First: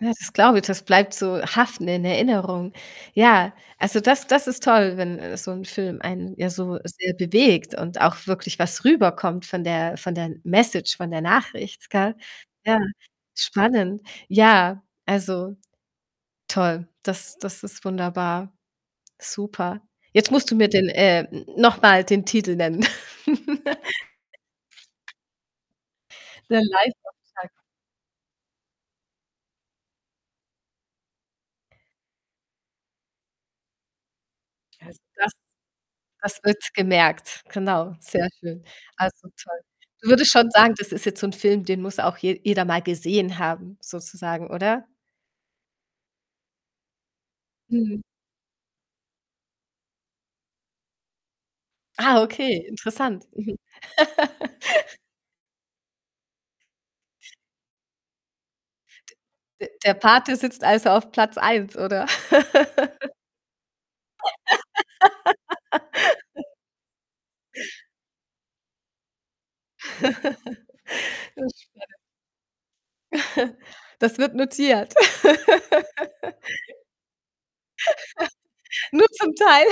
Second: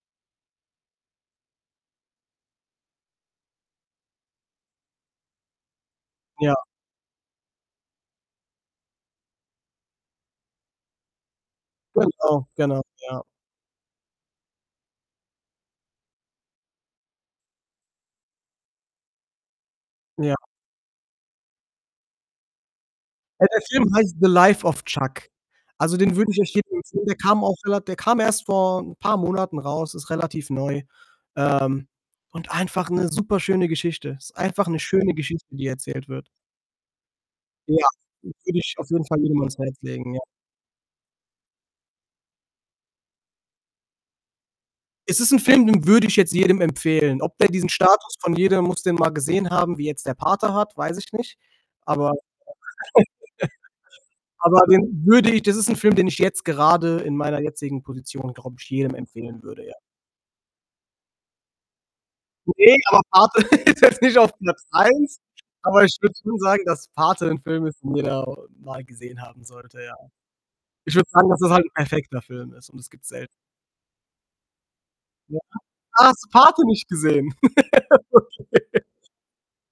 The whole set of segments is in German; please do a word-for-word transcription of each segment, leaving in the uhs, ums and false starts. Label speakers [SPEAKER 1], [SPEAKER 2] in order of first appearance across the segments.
[SPEAKER 1] Ja, das glaube ich, das bleibt so haften in der Erinnerung. Ja, also, das das ist toll, wenn, äh, so 'n Film einen ja
[SPEAKER 2] Ja.
[SPEAKER 1] so sehr bewegt und auch wirklich was rüberkommt von der von der Message, von der Nachricht, gell?
[SPEAKER 2] Genau,
[SPEAKER 1] Ja,
[SPEAKER 2] genau, ja.
[SPEAKER 1] spannend. Ja, also, toll, das das ist wunderbar, super. Jetzt
[SPEAKER 2] Ja.
[SPEAKER 1] musst du mir den äh, n noch mal den Titel nennen.
[SPEAKER 2] Ja, der Film heißt „The life of Chuck“. Also, den würde ich echt
[SPEAKER 1] Ne
[SPEAKER 2] jedem empfehlen. Der kam
[SPEAKER 1] [unintelligible]
[SPEAKER 2] auch rela der kam erst vor 'n paar Monaten raus, ist relativ neu, ähm, und einfach 'ne superschöne Geschichte. Ist einfach 'ne
[SPEAKER 1] Ja, also,
[SPEAKER 2] schöne
[SPEAKER 1] das
[SPEAKER 2] Geschichte, die erzählt wird.
[SPEAKER 1] das wird gemerkt,
[SPEAKER 2] Ja,
[SPEAKER 1] genau, sehr
[SPEAKER 2] den würde
[SPEAKER 1] schön.
[SPEAKER 2] ich auf jeden Fall
[SPEAKER 1] Also,
[SPEAKER 2] jedem ans
[SPEAKER 1] toll.
[SPEAKER 2] Herz
[SPEAKER 1] Du
[SPEAKER 2] legen, ja.
[SPEAKER 1] würdest schon sagen, das ist jetzt so 'n Film, den muss auch je jeder mal gesehen haben sozusagen, oder?
[SPEAKER 2] Es ist ein Film, den würde ich jetzt jedem empfehlen. Ob der diesen
[SPEAKER 1] Mhm.
[SPEAKER 2] Status von „Jeder muss den mal gesehen haben.“, wie jetzt „Der Pate“ hat, weiß ich nicht. Aber
[SPEAKER 1] Ah, okay, interessant, mhm.
[SPEAKER 2] aber den würde ich das ist 'n Film, den ich jetzt gerade in meiner jetzigen Position, glaube ich, jedem
[SPEAKER 1] D
[SPEAKER 2] empfehlen würde,
[SPEAKER 1] D
[SPEAKER 2] ja.
[SPEAKER 1] „Der Pate“ sitzt also auf Platz eins, oder?
[SPEAKER 2] Ne, aber „Pate“ ist jetzt nicht auf Platz eins, aber ich würde schon sagen, dass „Pate“ 'n Film ist, den jeder mal gesehen haben sollte, ja. Ich würde sagen, dass
[SPEAKER 1] Das
[SPEAKER 2] es
[SPEAKER 1] ist
[SPEAKER 2] halt 'n
[SPEAKER 1] spannend.
[SPEAKER 2] perfekter Film ist und das gibt's selten.
[SPEAKER 1] Das wird notiert.
[SPEAKER 2] Ja, ah, hast du „Pate“ nicht gesehen? Okay.
[SPEAKER 1] Nur zum Teil.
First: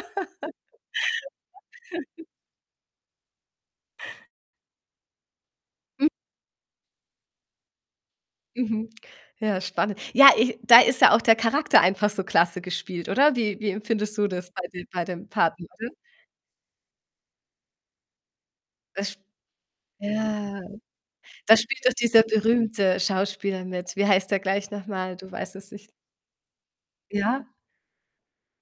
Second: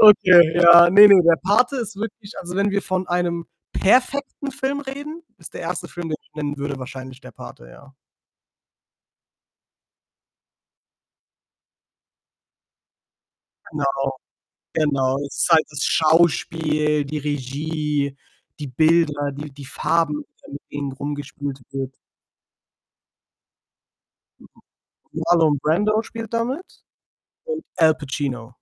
[SPEAKER 2] Okay, ja ne, ne, der Pate ist wirklich also, wenn wir von einem perfekten Film reden, ist der erste Film,
[SPEAKER 1] Mhm.
[SPEAKER 2] den ich nennen würde wahrscheinlich „Der Pate“, ja.
[SPEAKER 1] Mhm. Ja, spannend. Ja, äh, da ist ja auch der Charakter einfach so klasse gespielt, oder? Wie wie
[SPEAKER 2] Genau,
[SPEAKER 1] empfindest du das bei dem bei
[SPEAKER 2] genau.
[SPEAKER 1] dem
[SPEAKER 2] Es ist halt
[SPEAKER 1] „Paten“?
[SPEAKER 2] das
[SPEAKER 1] [unintelligible]
[SPEAKER 2] Schauspiel, die Regie, die
[SPEAKER 1] Es
[SPEAKER 2] Bilder, die die Farben,
[SPEAKER 1] ja,
[SPEAKER 2] mit denen
[SPEAKER 1] da
[SPEAKER 2] rumgespielt
[SPEAKER 1] spielt doch
[SPEAKER 2] wird.
[SPEAKER 1] dieser berühmte Schauspieler mit. Wie heißt der gleich noch mal? Du weißt
[SPEAKER 2] Marlon
[SPEAKER 1] es sich
[SPEAKER 2] Brando spielt da mit
[SPEAKER 1] Ja?
[SPEAKER 2] und Al Pacino.